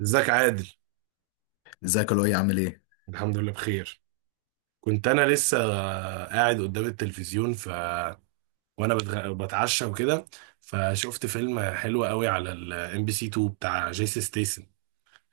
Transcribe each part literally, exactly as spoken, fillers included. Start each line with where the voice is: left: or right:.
right: ازيك عادل؟
left: ازيك يا لؤي؟ عامل ايه؟
right: الحمد لله بخير. كنت انا لسه قاعد قدام التلفزيون، ف وانا بتغ... بتعشى وكده، فشفت فيلم حلو قوي على الام بي سي اتنين بتاع جيسي ستيسن.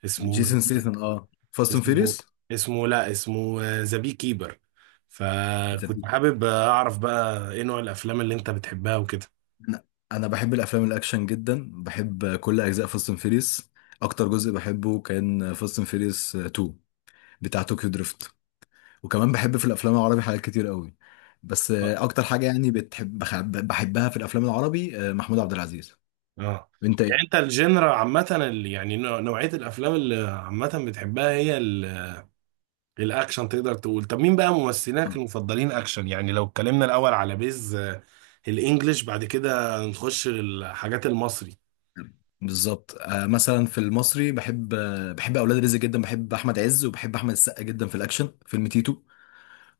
right: اسمه
left: جيسون ستيثم، اه، فاست اند
right: اسمه
left: فيريوس.
right: اسمه لا اسمه ذا بي كيبر. فكنت حابب اعرف بقى ايه نوع الافلام اللي انت بتحبها وكده.
left: انا أنا بحب الافلام الاكشن جدا، بحب كل اجزاء فاست اند فيريوس. اكتر جزء بحبه كان فاست اند فيريوس اتنين، بتاع طوكيو دريفت. وكمان بحب في الافلام العربي حاجات كتير قوي، بس آه، اكتر حاجه يعني بتحب بخ- بحبها في الافلام العربي، آه، محمود عبد العزيز.
right: اه،
left: وانت
right: يعني
left: ايه؟
right: انت الجنرا عامة ال- يعني نوع- نوعية الافلام اللي عامة بتحبها هي الاكشن، تقدر تقول. طب مين بقى
left: آه،
right: ممثلينك المفضلين اكشن؟ يعني لو اتكلمنا الاول على بيز، آه، الانجليش، بعد كده نخش للحاجات المصري.
left: بالظبط. آه، مثلا في المصري بحب، آه، بحب اولاد رزق جدا، بحب احمد عز وبحب احمد السقا جدا في الاكشن، فيلم تيتو.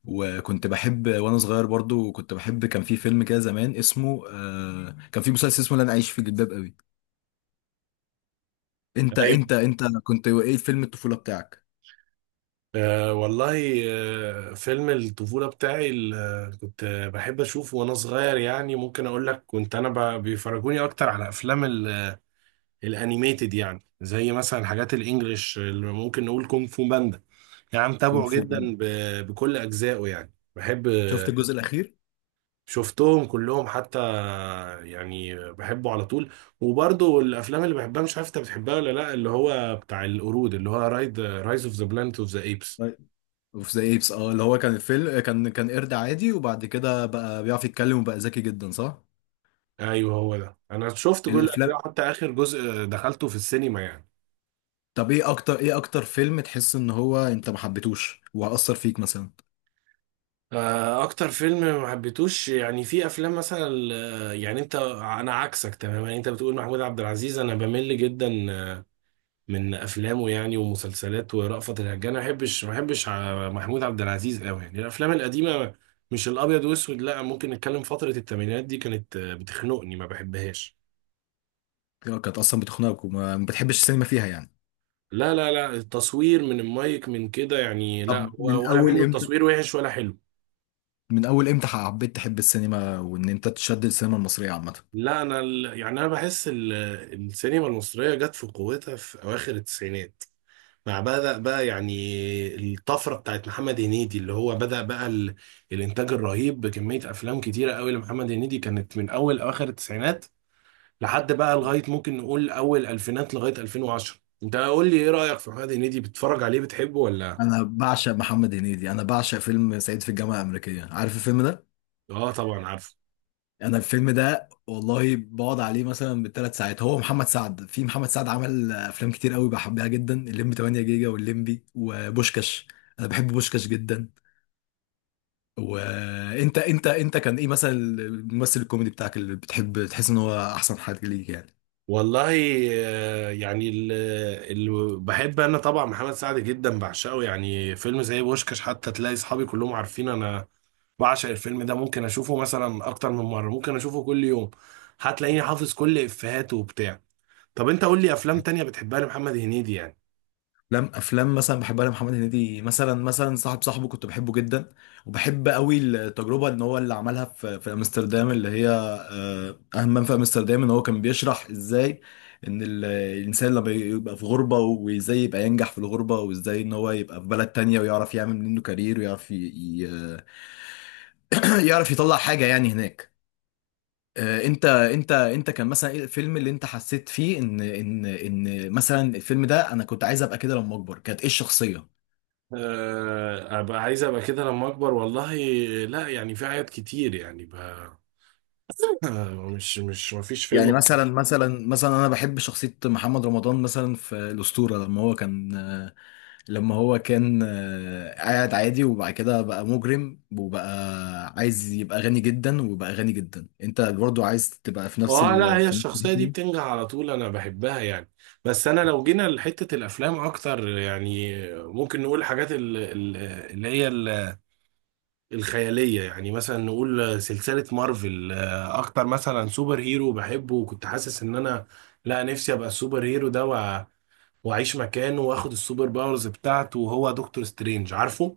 left: وكنت بحب وانا صغير، برضو كنت بحب، كان في فيلم كده زمان اسمه آه كان في مسلسل اسمه لن اعيش في جلباب قوي. انت
right: ايوه.
left: انت انت كنت ايه فيلم الطفوله بتاعك؟
right: أه والله. أه، فيلم الطفولة بتاعي اللي كنت بحب أشوفه وأنا صغير، يعني ممكن أقول لك كنت أنا ب- بيفرجوني أكتر على أفلام ال- الأنيميتد، يعني زي مثلا حاجات الإنجليش اللي ممكن نقول كونغ فو باندا. يعني
left: كونغ
right: متابعه
left: فو
right: جدا
left: باندا.
right: ب- بكل أجزائه، يعني بحب.
left: شفت الجزء الاخير؟
right: شفتهم كلهم حتى، يعني بحبه على طول. وبرضه الافلام اللي بحبها، مش عارف انت بتحبها ولا لا، اللي هو بتاع القرود، اللي هو رايد رايز اوف ذا بلانت اوف ذا ايبس.
left: طيب. اوف ذا ايبس، اه، اللي هو كان الفيلم، كان كان قرد عادي وبعد كده بقى بيعرف يتكلم وبقى ذكي جدا، صح؟
right: ايوه، هو ده، انا شفت كل
left: الافلام،
right: الاجزاء حتى اخر جزء دخلته في السينما يعني.
left: طب ايه اكتر، ايه اكتر فيلم تحس ان هو انت ما حبيتوش وهأثر فيك مثلا؟
right: آه، اكتر فيلم ما حبيتوش يعني، في افلام مثلا، آه، يعني انت انا عكسك تماما. انت بتقول محمود عبد العزيز، انا بمل جدا من افلامه يعني، ومسلسلات ورأفت الهجان. ما بحبش ما بحبش ع- محمود عبد العزيز قوي، يعني الافلام القديمه، مش الابيض واسود لا، ممكن نتكلم فتره الثمانينات دي، كانت آه، بتخنقني ما بحبهاش.
left: كانت اصلا بتخنقك وما ما بتحبش السينما فيها يعني؟
right: لا لا لا، التصوير من المايك من كده يعني، لا
left: طب من
right: هو ولا
left: اول
right: منه،
left: امتى،
right: التصوير وحش ولا حلو.
left: من اول امتى حبيت تحب السينما وان انت تشد السينما المصريه عامه؟
right: لا انا ال- يعني انا بحس ال- السينما المصريه جت في قوتها في اواخر التسعينات، مع بدأ بقى يعني الطفرة بتاعت محمد هنيدي، اللي هو بدأ بقى ال... الإنتاج الرهيب بكمية أفلام كتيرة قوي لمحمد هنيدي، كانت من أول أواخر التسعينات لحد بقى لغاية ممكن نقول أول ألفينات لغاية ألفين وعشرة. أنت قول لي إيه رأيك في محمد هنيدي، بتتفرج عليه بتحبه ولا؟
left: انا بعشق محمد هنيدي، انا بعشق فيلم صعيدي في الجامعه الامريكيه. عارف الفيلم ده؟
right: آه طبعا عارفه.
left: انا الفيلم ده والله بقعد عليه مثلا بالثلاث ساعات. هو محمد سعد، في محمد سعد، عمل افلام كتير قوي بحبها جدا، الليمبي تمانية جيجا والليمبي وبوشكاش. انا بحب بوشكاش جدا. وانت انت انت كان ايه مثلا الممثل الكوميدي بتاعك اللي بتحب تحس ان هو احسن حاجه ليك يعني؟
right: والله، آه، يعني اللي بحب أنا طبعا محمد سعد جدا، بعشقه يعني. فيلم زي بوشكاش، حتى تلاقي أصحابي كلهم عارفين أنا بعشق الفيلم ده. ممكن اشوفه مثلا اكتر من مره، ممكن اشوفه كل يوم، هتلاقيني حافظ كل افيهاته وبتاع. طب انت قول لي افلام تانية بتحبها لمحمد هنيدي يعني.
left: افلام، افلام مثلا بحبها لمحمد هنيدي مثلا، مثلا صاحب صاحبه، كنت بحبه جدا. وبحب قوي التجربه ان هو اللي عملها في في امستردام، اللي هي آه، اهم من في امستردام ان هو كان بيشرح ازاي ان ال- الانسان لما يبقى في غربه وازاي يبقى ينجح في الغربه وازاي ان هو يبقى في بلد تانية ويعرف يعمل منه كارير ويعرف ي... ي- يعرف يطلع حاجه يعني هناك. آه، انت انت انت كان مثلا ايه الفيلم اللي انت حسيت فيه ان ان ان مثلا الفيلم ده انا كنت عايز ابقى كده لما اكبر، كانت ايه الشخصيه؟
right: أه، ابقى عايز ابقى كده لما اكبر. والله لا، يعني في حاجات كتير يعني ب... آه، مش مش مفيش
left: يعني
right: فيلم.
left: مثلا، مثلا مثلا، انا بحب شخصيه محمد رمضان مثلا في الاسطوره، لما هو كان لما هو كان آه، قاعد عادي وبعد كده بقى مجرم وبقى عايز يبقى غني جدا وبقى غني جدا. انت برضو عايز تبقى في نفس
right: اه لا،
left: ال...
right: هي
left: في نفس الحتة
right: الشخصية دي
left: دي؟
right: بتنجح على طول انا بحبها يعني. بس انا لو جينا لحتة الافلام اكتر يعني، ممكن نقول الحاجات ال- ال- اللي هي الخيالية، يعني مثلا نقول سلسلة مارفل. آه، أكتر مثلا سوبر هيرو بحبه وكنت حاسس إن أنا لا نفسي أبقى السوبر هيرو ده وأ- وأعيش مكانه وآخد السوبر باورز بتاعته، وهو دكتور سترينج، عارفه؟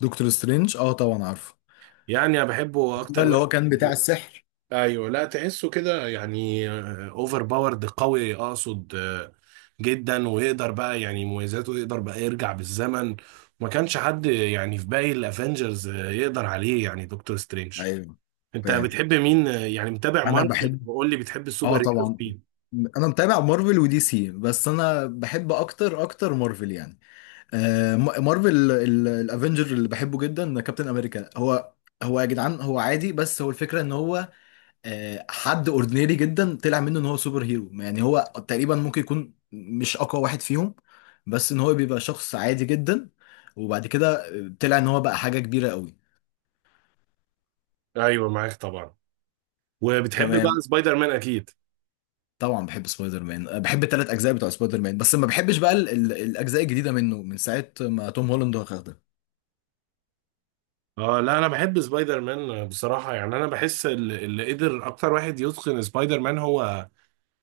left: دكتور سترينج، اه طبعا عارفه.
right: يعني أنا بحبه
left: ده
right: أكتر
left: اللي
right: واحد.
left: هو كان بتاع السحر.
right: أيوه لا، تحسه كده يعني أوفر باورد قوي أقصد، آه، جدا. ويقدر بقى يعني مميزاته، يقدر بقى يرجع بالزمن. ما كانش حد يعني في باقي الافنجرز، آه، يقدر عليه يعني دكتور سترينج.
left: ايوه،
right: انت
left: فاهم.
right: بتحب مين؟ يعني متابع
left: انا
right: مارفل،
left: بحب،
right: وقول لي بتحب
left: اه
right: السوبر هيروز
left: طبعا،
right: مين.
left: انا متابع مارفل ودي سي، بس انا بحب اكتر، اكتر مارفل يعني. آه م- مارفل، الافنجر اللي بحبه جدا كابتن امريكا. هو هو يا جدعان هو عادي، بس هو الفكره ان هو آه، حد اوردينري جدا طلع منه ان هو سوبر هيرو يعني. هو تقريبا ممكن يكون مش اقوى واحد فيهم، بس ان هو بيبقى شخص عادي جدا وبعد كده طلع ان هو بقى حاجه كبيره قوي.
right: ايوه معاك طبعا. وبتحب بقى
left: تمام.
right: سبايدر مان اكيد.
left: طبعا بحب سبايدر مان، أه، بحب الثلاث اجزاء بتوع سبايدر مان، بس ما بحبش بقى ال- ال- الاجزاء الجديده منه من ساعه ما توم هولاند واخدها.
right: اه لا، انا بحب سبايدر مان بصراحه، يعني انا بحس ال- اللي قدر اكتر واحد يتقن سبايدر مان هو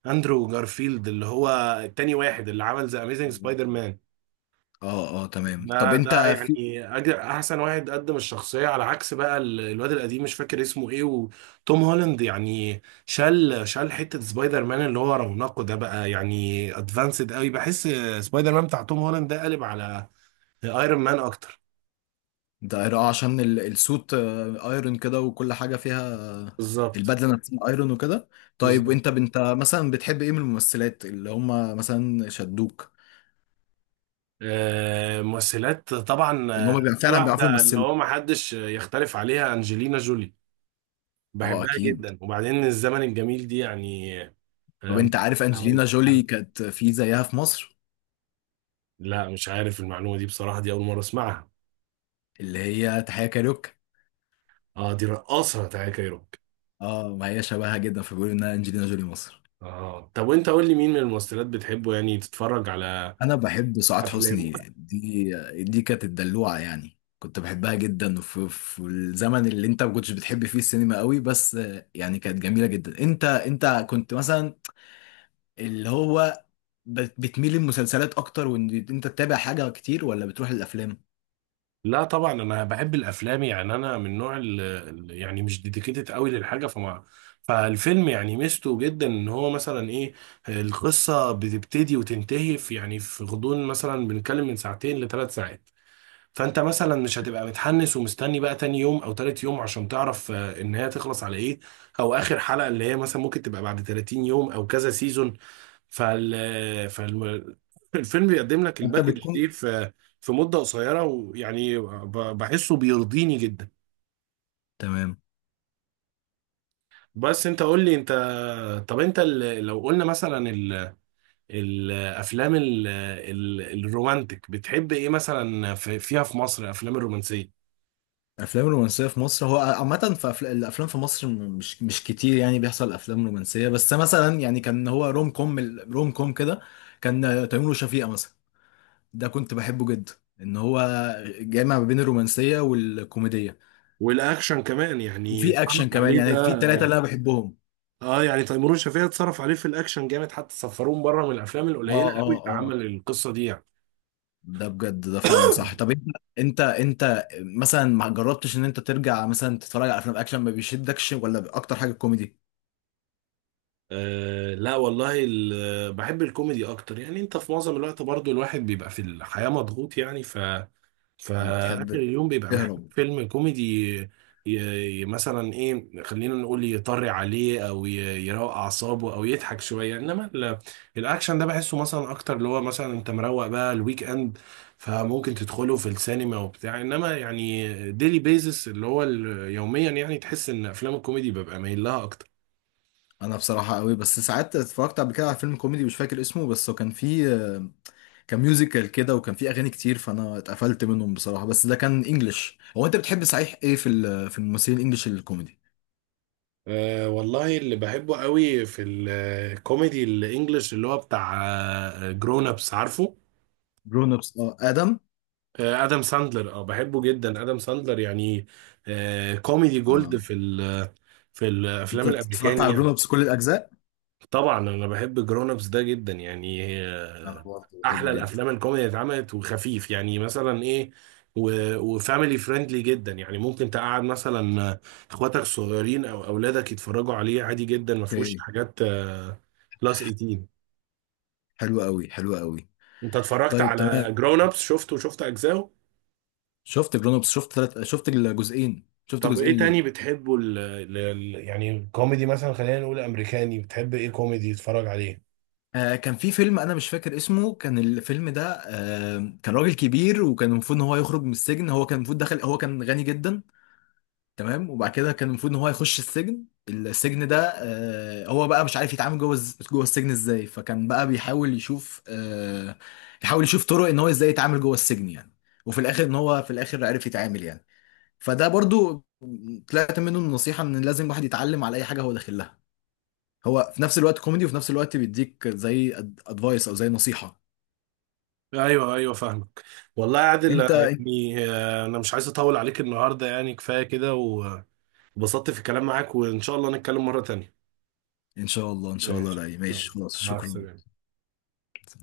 right: اندرو جارفيلد، اللي هو التاني واحد اللي عمل ذا اميزنج سبايدر مان.
left: اه اه تمام. طب
right: ده ده
left: انت في
right: يعني أج- احسن واحد قدم الشخصيه، على عكس بقى ال- الواد القديم مش فاكر اسمه ايه، وتوم هولاند يعني شال شال حته سبايدر مان اللي هو رونقه ده بقى، يعني ادفانسد قوي، بحس سبايدر مان بتاع توم هولاند ده قالب على ايرون مان اكتر.
left: ده، اه، عشان ال- السوت آه، ايرون كده، وكل حاجه فيها آه،
right: بالظبط.
left: البدله نفسها ايرون وكده. طيب
right: بالظبط.
left: وانت انت مثلا بتحب ايه من الممثلات اللي هم مثلا شدوك؟
right: آه، ممثلات طبعا،
left: ان هم
right: آه،
left: بيبقى
right: في
left: فعلا بيعرفوا
right: واحده اللي
left: يمثلوا.
right: هو ما حدش يختلف عليها، انجلينا جولي.
left: اه
right: بحبها
left: اكيد.
right: جدا، وبعدين الزمن الجميل دي يعني.
left: طب
right: آه.
left: انت عارف انجلينا جولي كانت في زيها في مصر؟
right: لا مش عارف المعلومة دي بصراحة، دي أول مرة أسمعها.
left: اللي هي تحية كاريوك.
right: اه، دي رقاصة تاكا كايروكي.
left: اه، ما هي شبهها جدا، فبيقولوا انها انجلينا جولي مصر.
right: اه، طب وانت قول لي مين من الممثلات بتحبه يعني تتفرج على
left: انا بحب سعاد حسني.
right: افلامه.
left: دي دي كانت الدلوعه يعني، كنت بحبها جدا في في الزمن اللي انت ما كنتش بتحب فيه السينما قوي، بس يعني كانت جميله جدا. انت انت كنت مثلا اللي هو بت- بتميل للمسلسلات اكتر وان انت تتابع حاجه كتير ولا بتروح الافلام؟
right: لا طبعا انا بحب الافلام، يعني انا من نوع ال ال- يعني مش ديديكيتد قوي للحاجه، فما فالفيلم يعني ميزته جدا ان هو مثلا ايه، القصه بتبتدي وتنتهي في يعني، في غضون مثلا بنتكلم من ساعتين لثلاث ساعات. فانت مثلا مش هتبقى متحمس ومستني بقى تاني يوم او تالت يوم عشان تعرف، آه، ان هي تخلص على ايه، او اخر حلقة اللي هي مثلا ممكن تبقى بعد تلاتين يوم او كذا سيزون. فال فال الفيلم بيقدم لك
left: انت
right: الباكج دي
left: بتكون؟
right: في في مدة قصيرة، ويعني ب- بحسه بيرضيني جدا.
left: تمام.
right: بس انت قول لي انت، طب انت ال- لو قلنا مثلا ال- الافلام ال- ال- الرومانتك، بتحب ايه مثلا في فيها في مصر افلام الرومانسية؟
left: الافلام الرومانسيه في مصر هو عامه في أفل... الافلام في مصر، م- مش مش كتير يعني بيحصل افلام رومانسيه، بس مثلا يعني كان هو روم كوم، روم كوم كده، كان تيمور وشفيقة مثلا. ده كنت بحبه جدا، ان هو جامع ما بين الرومانسيه والكوميديه.
right: والاكشن كمان يعني،
left: وفي اكشن
right: اتصرف
left: كمان
right: عليه
left: يعني، في
right: ده.
left: ثلاثه اللي انا بحبهم.
right: اه يعني تيمور وشفيقة اتصرف عليه في الاكشن جامد، حتى سفروه بره، من الافلام
left: اه
right: القليله
left: اه
right: قوي اللي
left: اه،
right: عمل القصه دي يعني.
left: ده بجد، ده فعلا صح. طب انت، انت انت مثلا ما جربتش ان انت ترجع مثلا تتفرج على افلام اكشن؟ ما بيشدكش ولا اكتر حاجه كوميدي؟
right: آه لا والله، ال- بحب الكوميدي اكتر يعني. انت في معظم الوقت برضو الواحد بيبقى في الحياه مضغوط، يعني ف
left: ولا
right: فاخر
left: بتحب
right: اليوم بيبقى محتاج
left: تهرب؟
right: فيلم كوميدي. ي... ي... مثلا ايه، خلينا نقول يطري عليه، او ي... يروق اعصابه، او يضحك شويه. انما ال... الاكشن ده بحسه مثلا اكتر اللي هو، مثلا انت مروق بقى الويك اند فممكن تدخله في السينما وبتاع، انما يعني ديلي بيزس اللي هو ال- يوميا، يعني تحس ان افلام الكوميدي ببقى مايل لها اكتر.
left: انا بصراحه قوي، بس ساعات اتفرجت قبل كده على فيلم كوميدي مش فاكر اسمه، بس هو كان فيه آه، كان ميوزيكال كده وكان فيه اغاني كتير، فانا اتقفلت منهم بصراحه، بس ده كان انجلش. هو انت بتحب صحيح ايه في ال- في الممثلين الانجليش الكوميدي؟
right: أه والله، اللي بحبه قوي في الكوميدي الانجليش اللي هو بتاع جرون ابس، عارفه؟
left: جرون ابس، اه، ادم.
right: آه، ادم ساندلر، اه بحبه جدا ادم ساندلر يعني، آه، كوميدي جولد
left: اه،
right: في ال في
left: انت
right: الافلام
left: اتفرجت
right: الامريكاني
left: على جرون
right: يعني.
left: ابس كل الاجزاء؟
right: طبعا انا بحب جرون ابس ده جدا يعني،
left: انا
right: آه،
left: برضه بحبه
right: احلى
left: جدا.
right: الافلام الكوميدي اللي اتعملت وخفيف، يعني مثلا ايه، وفاميلي فريندلي جدا، يعني ممكن تقعد مثلا آه، اخواتك الصغيرين او اولادك يتفرجوا عليه عادي جدا، ما فيهوش
left: اوكي،
right: حاجات بلس تمنتاشر.
left: حلو قوي، حلو قوي.
right: انت اتفرجت
left: طيب
right: على
left: تمام.
right: جرون ابس، شفته وشفت اجزاءه؟
left: شفت جرون ابس، شفت ثلاث، شفت الجزئين. شفت
right: طب ايه
left: جزئين
right: تاني
left: ليه؟
right: بتحبه ال ال يعني الكوميدي مثلا، خلينا نقول امريكاني، بتحب ايه كوميدي تتفرج عليه؟
left: آه، كان في فيلم انا مش فاكر اسمه. كان الفيلم ده آه، كان راجل كبير وكان المفروض ان هو يخرج من السجن، هو كان المفروض دخل، هو كان غني جدا. تمام. وبعد كده كان المفروض ان هو يخش السجن. السجن ده آه، هو بقى مش عارف يتعامل جوه الز- جوه السجن ازاي، فكان بقى بيحاول يشوف آه، يحاول يشوف طرق ان هو ازاي يتعامل جوه السجن يعني. وفي الاخر ان هو في الاخر عرف يتعامل يعني. فده برضو طلعت منه النصيحة ان لازم الواحد يتعلم على اي حاجة هو داخل لها. هو في نفس الوقت كوميدي وفي نفس الوقت بيديك زي ادفايس او زي نصيحة.
right: ايوه ايوه فاهمك. والله يا عادل، آه،
left: انت
right: يعني آه، انا مش عايز اطول عليك النهارده، يعني كفايه كده، وبسطت في الكلام معاك، وان شاء الله نتكلم مره تانية.
left: ان شاء الله، ان شاء الله.
right: ماشي،
left: رأي ماشي،
right: يلا،
left: خلاص،
right: مع
left: شكرا.
right: السلامة.